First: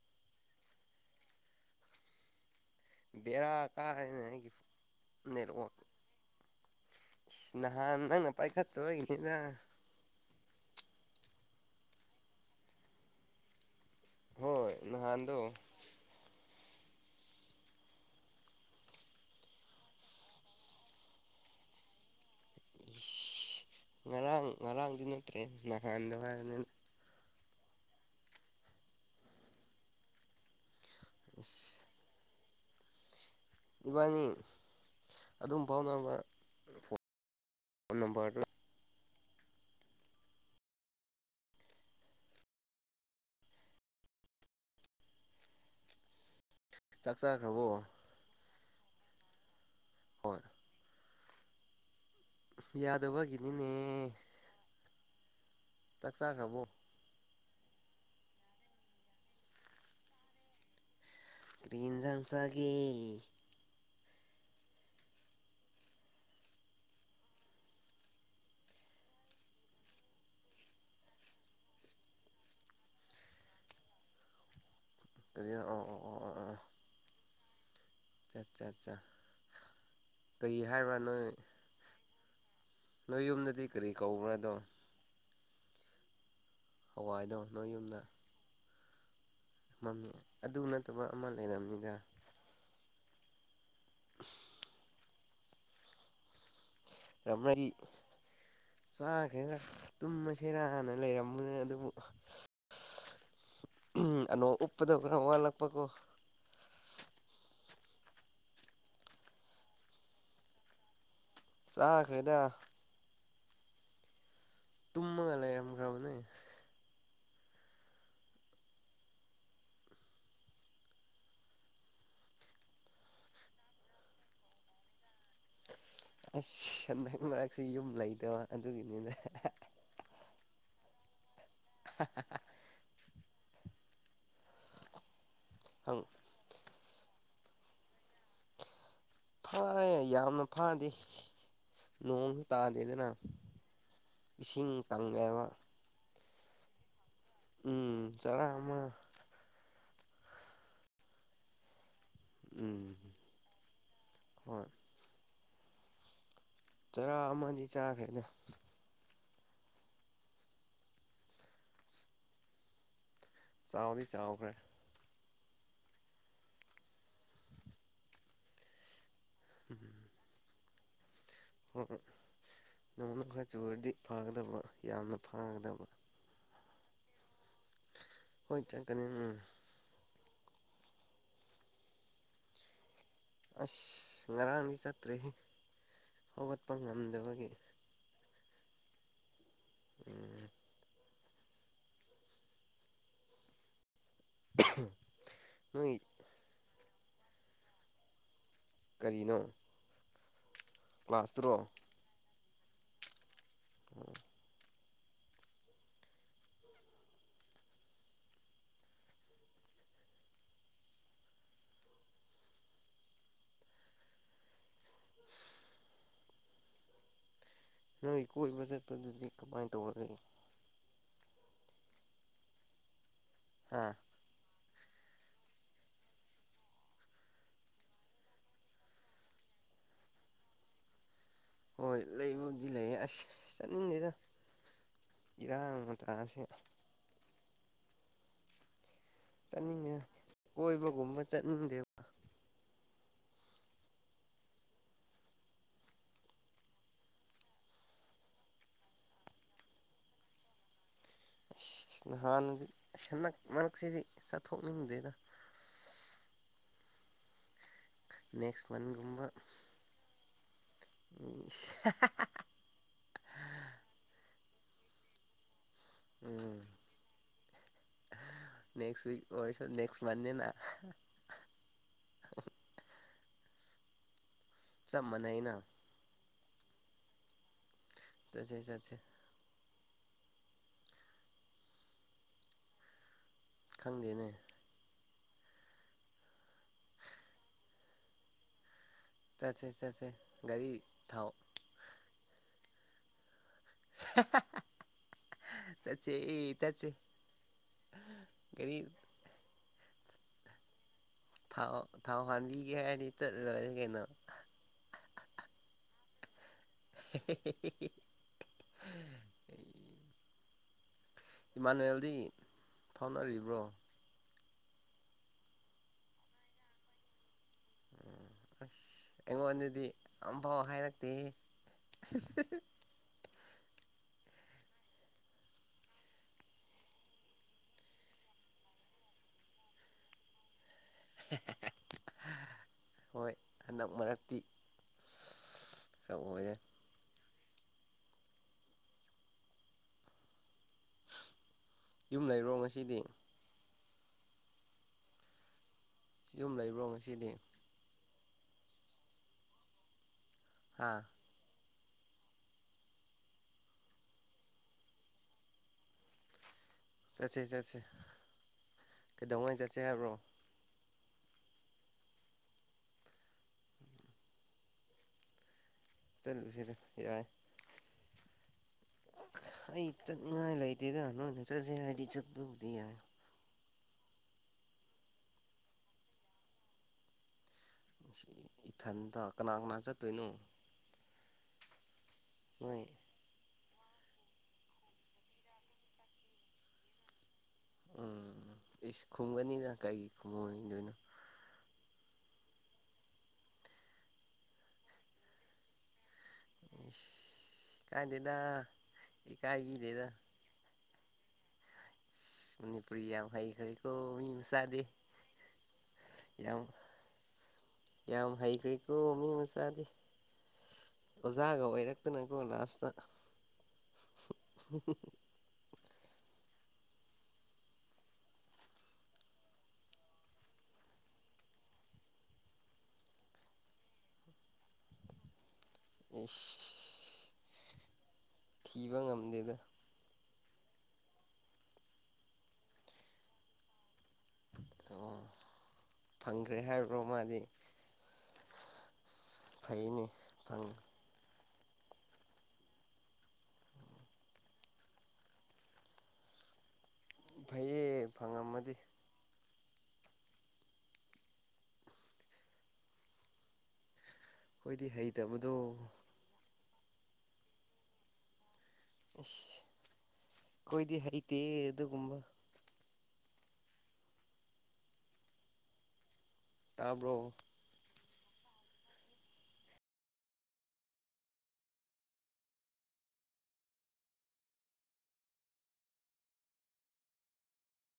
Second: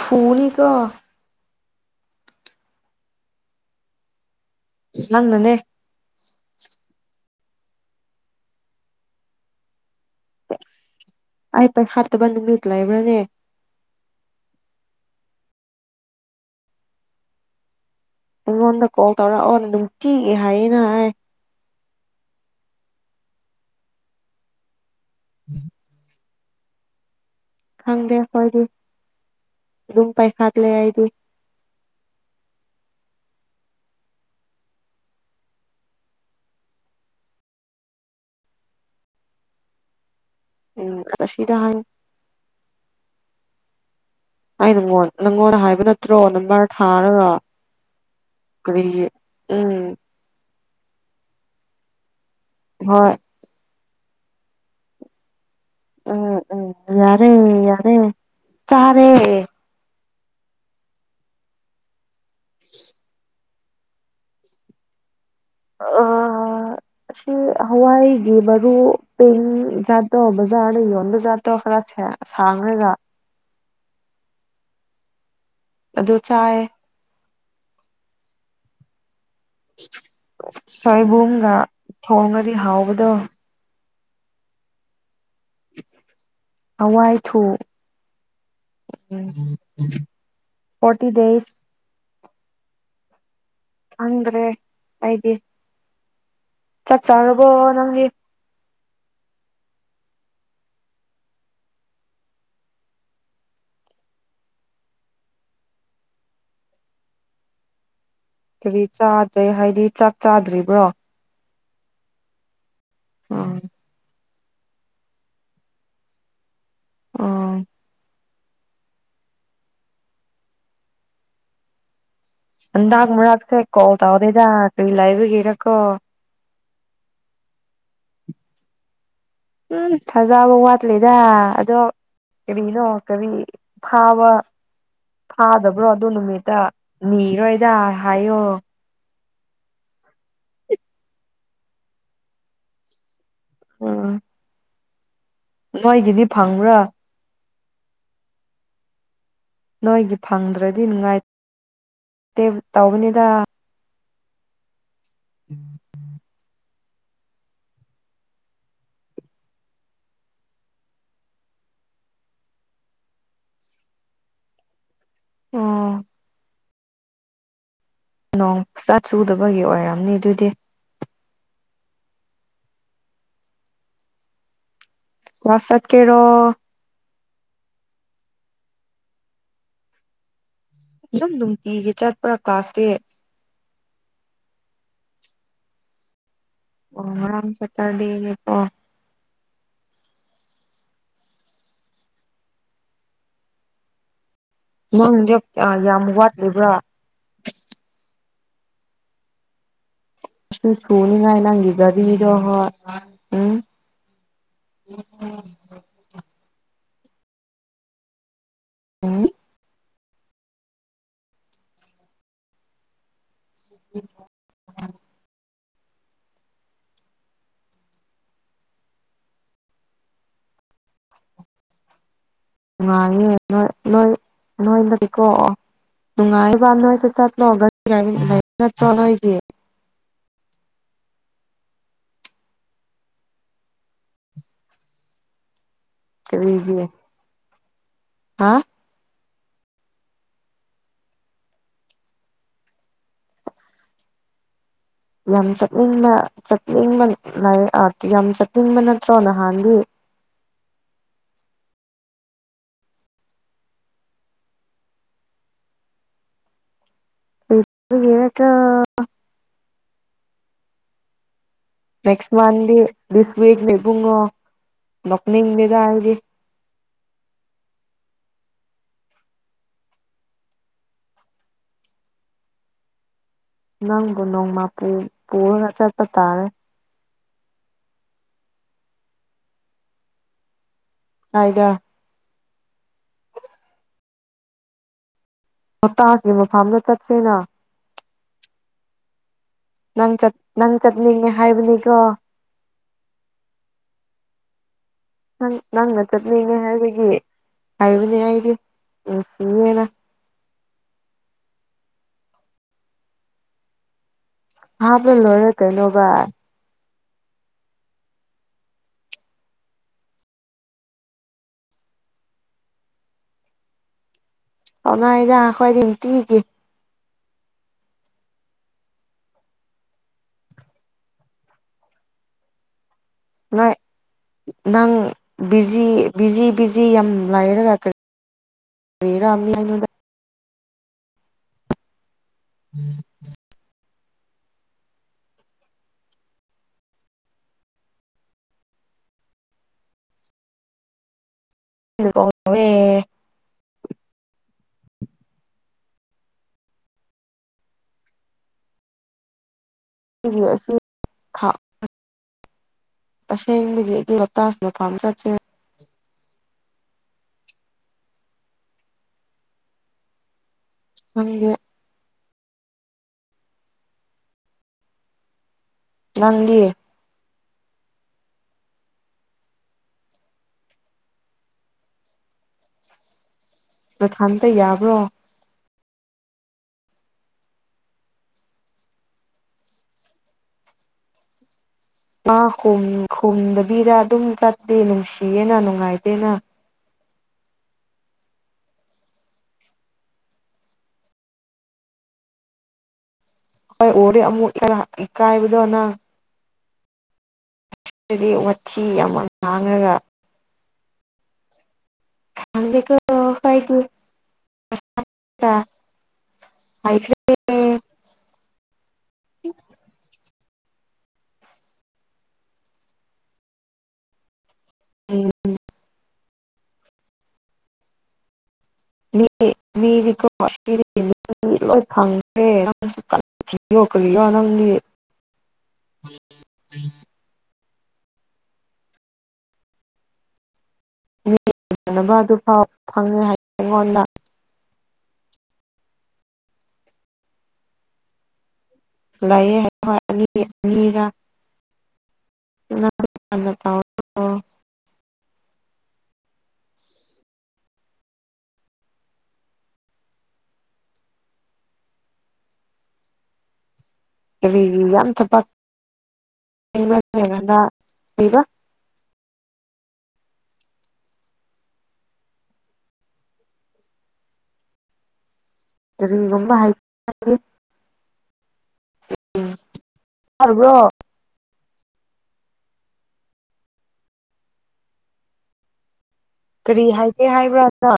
ꯐꯨꯅꯤꯒ ꯕꯦꯔꯥ ꯀꯥꯦꯅ ꯑꯩꯒꯤ ꯅꯪꯅꯅꯦ ꯅꯦꯠꯋꯥꯛ ꯅꯍꯥꯟ ꯅꯪꯅ ꯄꯥꯏꯈꯠꯇ ꯑꯣꯏꯅꯤꯗ ꯑꯩ ꯄ ꯍꯥꯠꯇꯕꯅ ꯃꯤꯠꯂꯑꯕ꯭ꯔꯅꯦ ꯍꯣꯏ ꯅꯍꯥꯟꯗ ꯑꯩꯉꯣꯟꯗ ꯀꯣꯜ ꯇꯧꯔ ꯑꯣꯅ ꯑꯗꯨꯝ ꯊꯤꯒꯦ ꯍꯥꯏꯌꯦꯅ ꯍꯥꯏ ꯉꯔꯥꯡ ꯉꯔꯥꯡꯗꯤ ꯅꯠꯇ꯭ꯔꯦ ꯅꯍꯥꯟꯗ ꯍꯥꯏꯔꯅꯤ ꯈꯪꯗꯦ ꯑꯩꯣꯏꯗꯤ ꯑꯗꯨꯝ ꯄꯥꯏꯈꯥꯠꯂꯦ ꯑꯩꯗꯤ ꯑꯣꯐ ꯏꯕꯥꯅꯤ ꯑꯗꯨꯝ ꯐꯥꯎꯅꯕ ꯐꯣꯟ ꯅꯝꯕꯔꯗ ꯎꯝ ꯑ ꯁꯤꯗ ꯍꯥꯏ ꯑꯩ ꯅꯪꯉꯣꯟ ꯅꯪꯉꯣꯟꯜꯗ ꯍꯥꯏꯕ ꯅꯠꯇ꯭ꯔꯣ ꯅꯝꯕꯔ ꯆꯥꯛ ꯊꯥꯔꯒ ꯆꯥꯈ꯭ꯔꯕꯣ ꯎꯝ ꯍꯣꯏ ꯍꯣꯏ ꯌꯥꯗꯕꯒꯤꯅꯤꯅꯦ ꯆꯥꯛ ꯎꯝ ꯆꯥꯈ꯭ꯔꯕꯣ ꯎꯝ ꯌꯥꯔꯦ ꯌꯥꯔꯦ ꯇꯔꯦ ꯀ꯭ꯔꯤꯟꯖꯥꯡꯁꯒꯦ ꯑꯣ [inaudible] ꯑꯁꯤ ꯍꯋꯥꯏꯒꯤ ꯃꯔꯕꯥꯨ ꯄꯦꯡ ꯖꯥꯠꯇꯣ ꯕꯖꯥꯔꯗ ꯌꯣꯟꯕ ꯖꯥꯠꯇꯣ ꯈꯔꯁꯦ ꯁꯥꯡꯔꯒ ꯀꯔꯤ ꯑꯣ ꯑꯣ ꯑꯗꯨ ꯑꯣ ꯆꯥꯏꯌꯦ ꯑꯆꯥ ꯆꯆꯥ ꯁꯣꯏꯕꯨꯝꯒ ꯊꯣꯡꯉꯗꯤ ꯍꯥꯎꯕꯗ ꯅꯣꯏ ꯌꯨꯝꯗꯗꯤ ꯀꯔꯤ ꯀꯧꯕ꯭ꯔꯗꯣ ꯍꯋꯥꯏꯗꯣ ꯍꯋꯥꯏꯊꯣꯛ ꯅꯣꯏ ꯃꯃꯤ ꯑꯗꯨ ꯅꯠꯇꯕ ꯑꯃ ꯂꯩꯔꯕꯝꯅꯤꯗ ꯈꯪꯗ꯭ꯔꯦ ꯑꯩꯗꯤ ꯆꯥꯛ ꯑ ꯆꯥꯔꯕꯣ ꯃꯥꯔꯤ ꯅꯪꯗꯤ ꯆꯥꯈꯦꯗ ꯇꯨꯝꯃꯁꯦꯔꯥꯟꯅ ꯂꯩꯔꯝꯕꯅꯦ ꯑꯗꯨꯕꯨ ꯎ ꯑꯅꯣ ꯎꯞꯄꯗ ꯈꯔ ꯋꯥꯠꯂꯛꯄꯀꯣ ꯀꯔꯤ ꯆꯥꯗ꯭ꯔꯦ ꯍꯥꯏꯗꯤ ꯆꯥꯛ ꯆꯥꯗ꯭ꯔꯤꯕ꯭ꯔꯣ ꯆꯥꯈꯩꯗ ꯎꯝ ꯇꯨꯝꯃꯒ ꯂꯩꯔꯝꯈ꯭ꯔꯕꯅꯦ ꯑ ꯑꯗꯥꯛ ꯃꯔꯥꯛꯁꯦ ꯀꯣꯜ ꯇꯥꯎꯗꯗꯥꯛ ꯀ ꯂꯩꯥꯏꯕꯒꯦꯔꯀꯣ ꯑꯁ ꯍꯟꯗꯛ ꯃꯔꯛꯁꯨ ꯌꯨꯝ ꯂꯩꯗꯕ ꯑꯗꯨꯒꯤꯅꯤꯅ ꯎꯝ ꯊꯥꯖꯕ ꯋꯥꯠꯂꯦꯗ ꯑꯗꯣ ꯀꯔꯤꯅꯣ ꯀꯔꯤ ꯐꯥꯕ ꯐꯥꯗꯕ꯭ꯔꯣ ꯑꯗꯨꯗ ꯅꯨꯃꯤꯠꯇ ꯅꯔꯣꯣꯏꯗ ꯍꯥꯏꯣ ꯐ ꯌꯥꯝꯅ ꯐꯥꯗꯤ ꯅꯣꯡꯁꯨ ꯇꯥꯗꯦꯗꯅ ꯎꯝ ꯏꯁꯤꯡ ꯀꯪꯉꯕ ꯅꯣꯏꯒꯤꯗꯤ ꯐꯪꯕ꯭ꯔꯥ ꯎꯝ ꯆꯔ ꯑꯃ ꯅꯣꯏꯒꯤ ꯐꯪꯗ꯭ꯔꯗꯤ ꯅꯨꯡꯉꯥꯏꯇꯦ ꯎꯝ ꯇꯧꯕꯅꯤꯗ ꯍꯣꯏ ꯎꯝ ꯎꯝ ꯆꯔꯥ ꯑꯃꯗꯤ ꯆꯥꯈ꯭ꯔꯦꯗ ꯆꯥꯎꯗꯤ ꯆꯥꯎꯈ꯭ꯔꯦ ꯎ ꯅꯣꯡ ꯆꯥ ꯆꯨꯗꯕꯒꯤ ꯑꯣꯏꯔꯝꯅꯤ ꯑꯗꯨꯗꯤ ꯅꯣꯡꯅ ꯆꯨꯔꯗꯤ ꯄꯥꯒꯗ ꯌꯥꯝꯅ ꯋꯥꯁꯠ ꯐꯒꯗꯕ ꯀꯦꯔꯣ ꯍꯣꯏ ꯆꯠꯀꯅꯤ ꯎꯝ ꯑꯗꯨꯝ ꯅꯨꯡꯇꯤꯒꯤ ꯆꯠꯄ꯭ꯔꯥ ꯀ꯭ꯂꯥꯁꯁꯦ ꯑꯁ ꯉ꯭ꯔꯥꯡꯅꯤ ꯆꯠꯇ꯭ꯔꯦꯦ ꯍꯕ ꯑꯣ ꯉꯝ ꯁꯇꯔꯗꯦꯣ ꯎꯝ ꯅꯪꯗꯤ ꯅꯣꯏ ꯌꯥꯝ ꯋꯥꯠꯂꯤꯕ꯭ꯔꯥ ꯀꯔꯤꯅꯣ [unintelligible] ꯅꯤꯡꯉꯥꯏ ꯀ꯭ꯂꯥꯁꯇꯨꯔꯣ ꯅꯪꯒꯤꯗ ꯗꯤꯒꯤꯗꯣ ꯍꯣꯏ ꯎꯝ ꯎꯝ [unintelligible] ꯎꯝ [unintelligible] ꯅꯣꯏꯒꯤ ꯀꯣꯏꯕ ꯆꯠꯄꯗꯨꯗꯤ ꯀꯃꯥꯏꯅ ꯇꯧꯔꯒꯦ ꯉꯅꯨ [unintelligible] ꯅꯣꯏ ꯍꯥ ꯅꯣꯏ ꯅꯣꯏꯅꯗꯤꯀꯣ ꯅꯨꯡꯉꯥꯏꯕ ꯅꯣꯏꯗ ꯆꯠꯂꯣ ꯒꯥ ꯒꯥꯔꯤ [unintelligible] ꯅꯠꯇ꯭ꯔꯣ ꯅꯣꯏꯒꯤ ꯍꯣꯏ ꯂꯩꯕꯨꯗꯤ ꯂꯩ ꯌꯦ ꯑꯁ ꯆꯠꯅꯤꯡꯗꯦꯗ ꯏꯔꯥꯡ ꯇꯥꯁꯤꯒ ꯀꯔꯤꯒꯤ ꯍꯥ ꯆꯠꯅꯤꯡꯉꯦ ꯀꯣꯏꯕꯒꯨꯝꯕ ꯆꯠꯅꯤꯡꯗꯦꯕ ꯌꯥꯝ ꯆꯠꯅꯤꯡꯕ ꯆꯠꯅꯤꯡꯕ ꯂꯥꯏ ꯑ ꯌꯥꯝ ꯆꯠꯅꯤꯡꯕ ꯅꯠꯇ꯭ꯔꯣ ꯅꯍꯥꯟꯗꯤ ꯅꯍꯥꯟꯅꯗꯤ ꯑꯁ ꯍꯟꯗꯛ ꯃꯔꯛꯁꯤꯗꯤ ꯆꯠꯊꯣꯛꯅꯤꯡꯗꯦꯗ ꯎꯝ ꯅꯦꯛꯁ ꯃꯟ ꯒꯨꯝꯕ ꯎꯝ [unintelligible] ꯋꯥꯟꯗꯤ ꯗꯤꯁ ꯋꯤꯛ ꯅꯦ ꯏꯕꯨꯡꯉꯣ ꯅꯣꯛꯅꯤꯡꯗꯦꯗ ꯍꯧꯖꯤꯛ ꯎꯝ ꯅꯦꯛꯁ ꯋꯤꯛ ꯑꯣꯏꯔꯁꯨ ꯅꯦꯛꯁ ꯃꯟꯅꯦꯅ ꯅꯪꯕꯨ ꯅꯣꯡꯃꯨ ꯄꯨ ꯆꯞ ꯃꯥꯟꯅꯩꯅ ꯄꯨꯔꯒ ꯆꯠꯄ ꯇꯥꯔꯦ ꯆꯠꯁꯦ ꯆꯠꯁꯦ ꯍꯥꯏꯗ ꯈꯪꯗꯦꯅꯦ ꯍꯞꯇꯥꯁꯤ ꯃꯐꯥꯝꯗ ꯆꯠꯁꯦꯅ ꯇꯦꯠꯁ ꯏꯠ ꯅꯪ ꯆꯠ ꯅꯪ ꯆꯠꯅꯤꯡꯉꯦ ꯍꯥꯏꯕꯅꯤꯀꯣ [unintelligible] ꯅꯪ ꯅꯪꯅ ꯆꯠꯁꯦ ꯆꯠꯅꯤꯡꯉꯦ ꯆꯠꯁꯦ ꯍꯥꯏꯕꯒꯤ ꯍꯥꯏꯕꯅꯦ ꯑꯩꯗꯤ ꯒꯥꯔꯤ ꯅꯨꯡꯁꯤꯌꯦꯅ ꯊꯥꯎ ꯊꯥꯎ ꯍꯥꯟꯕꯤꯒꯦ ꯍꯥꯏꯔꯗꯤ ꯆꯠ ꯂꯣꯏꯔꯦ ꯀꯩꯅꯣ ꯍꯥꯞꯄ ꯂꯣꯏꯔꯦ ꯀꯩꯅꯣꯕ [unintelligible] ꯍ ꯑꯩ ꯏꯃꯥꯅꯨꯋꯦꯜꯗꯤ ꯐꯥꯎꯅꯔꯤꯕ꯭ꯔꯣ ꯐꯥꯎꯅꯔꯤꯗ ꯑꯩꯈꯣꯏꯗꯤ ꯅꯨꯡꯇꯤꯒꯤ ꯎꯝ ꯑꯁ ꯑꯩꯉꯣꯟꯗꯗꯤ ꯑꯝꯐꯥꯎ ꯍꯥꯏꯔꯛꯇꯦ [unintelligible] ꯉꯥꯏ [unintelligible] ꯅꯪ ꯕꯤꯖꯤ ꯕꯤꯖꯤ ꯕꯤꯖꯤ ꯌꯥꯝ ꯂꯥꯏꯔꯒ ꯀꯔꯤ ꯐꯦ ꯔꯥꯝ ꯃꯤ ꯑꯩ ꯉꯣꯟꯗ [unintelligible] ꯎꯝ [unintelligible] ꯍꯣꯏ ꯍꯟꯗꯛ ꯃꯔꯛꯇꯤ [unintelligible] ꯈꯔ ꯑꯣꯏꯔꯦ ꯌꯨꯝ ꯀꯣꯜ ꯂꯩꯕ꯭ꯔꯣ ꯇꯧꯋꯦ ꯉꯁꯤꯗꯤ ꯑꯩꯒꯤ ꯌꯨꯝ ꯂꯩꯕ꯭ꯔꯣ ꯉꯁꯤꯗꯤ [unintelligible] ꯑꯥ ꯑꯁꯦꯡꯕꯗꯤ ꯑꯩꯗꯤ ꯍꯞꯇꯥꯁꯤꯗ ꯐꯥꯝ ꯆꯠꯁꯦ ꯆꯠꯁꯤ ꯆꯠꯁꯤ ꯀꯩꯗꯧꯉꯩ ꯆꯠꯁꯦ ꯍꯥꯏꯕ꯭ꯔꯣ ꯈꯪꯗꯦ ꯅꯪꯗꯤ ꯆꯠꯂꯨꯁꯤꯗ ꯌꯥꯏ ꯑꯩ ꯆꯠꯅꯤꯡꯉꯥꯏ ꯂꯩꯇꯦꯗ ꯅꯣꯏꯅ ꯆꯠꯁꯦ ꯍꯥꯏꯔꯗꯤ ꯆꯠꯄꯕꯨꯗꯤ ꯌꯥꯏ ꯅꯊꯥꯟꯇ ꯌꯥꯕ꯭ꯔꯣ ꯏꯊꯟꯇ ꯀꯅꯥ ꯀꯅꯥ ꯆꯠꯇꯣꯏꯅꯣ ꯃꯥ ꯅꯣꯏ ꯈꯨꯝꯗꯕꯤꯗ ꯑꯗꯨꯝ ꯆꯠꯇꯦ ꯅꯨꯡꯁꯤꯌꯦꯅ ꯅꯨꯡꯉꯥꯏꯇꯦꯅ ꯎꯝ ꯏꯁ ꯈꯨꯝꯒꯅꯤꯅ ꯀꯩꯒꯤ ꯈꯨꯝꯉꯣꯏꯗꯣꯏꯅꯣ ꯍꯣꯏ ꯑꯣꯔꯦ ꯑꯃꯨꯛ ꯏ ꯏꯀꯥꯥꯏꯗꯣꯅ ꯑꯗꯨꯗꯤ ꯀꯥꯥꯏꯗꯦꯗꯥ ꯋꯥꯊꯤ ꯌꯥꯝ ꯑꯦ ꯉꯥꯡꯔꯒ ꯀꯥꯏꯕꯤꯗꯦꯗ ꯈꯪꯗꯦꯀꯣ ꯎꯅꯤꯄꯨꯔꯤꯌꯥ ꯍꯥꯏꯩꯈꯔꯩ ꯈꯣꯏꯗꯤ ꯀ ꯃꯤ ꯃꯆꯥꯥꯗꯦ ꯑꯩꯈꯦ ꯌꯥꯝ ꯍꯩꯈ꯭ꯦꯀꯣ ꯃꯤ ꯃꯆꯥꯥꯗꯤ ꯑꯣꯖꯥꯒ ꯑꯣꯏꯔꯛꯇꯅꯀꯣ ꯂꯥꯁꯇ [unintelligible] ꯎꯝ ꯃꯤ ꯃꯤ ꯀꯣ ꯗꯤ ꯂꯣꯏ ꯐꯪꯗ꯭ꯔꯦ ꯅ ꯀꯤꯌꯣ ꯀꯔꯣ ꯅꯪꯒꯤ ꯑꯣꯐ ꯊꯤꯕ ꯉꯝꯗꯦꯗ ꯌꯦꯅꯅꯕ ꯑꯗꯨꯐꯥꯎ ꯐꯪꯉꯦ ꯍꯥꯏ ꯑꯩꯉꯣꯟꯗ ꯑꯣ ꯐꯪꯈ꯭ꯔꯦ ꯍꯥꯏꯔꯤꯕ꯭ꯔꯣ ꯃꯥꯗꯤ ꯂꯩꯑꯦ ꯍꯣꯏ ꯐꯩꯅꯦ ꯑꯅꯤ ꯐꯪ ꯑꯅꯤꯔꯥ [unintelligible] ꯇꯥꯎ ꯐꯩꯌꯦ ꯐꯪꯉꯝꯃꯗꯤ꯫ ꯀꯔꯤꯒꯤ ꯑꯩꯈꯣꯏꯗꯤ ꯌꯥꯝ ꯊꯕꯛ ꯍꯩꯇꯕꯗꯣ ꯀꯩꯕ꯫ ꯑꯁ ꯑꯩꯈꯣꯏꯗꯤ ꯍꯩꯇꯦ ꯑꯗꯨꯒꯨꯝꯕ꯫ ꯀꯔꯤꯒꯨꯝꯕ ꯍꯥꯏ꯫ ꯇꯥꯕ꯭ꯔꯣ ꯎꯝ ꯇꯔꯤꯕ꯭ꯔꯣ꯫ ꯀꯔꯤ ꯍꯥꯏꯒꯦ ꯍꯥꯏꯕ꯭ꯔꯥꯅ꯫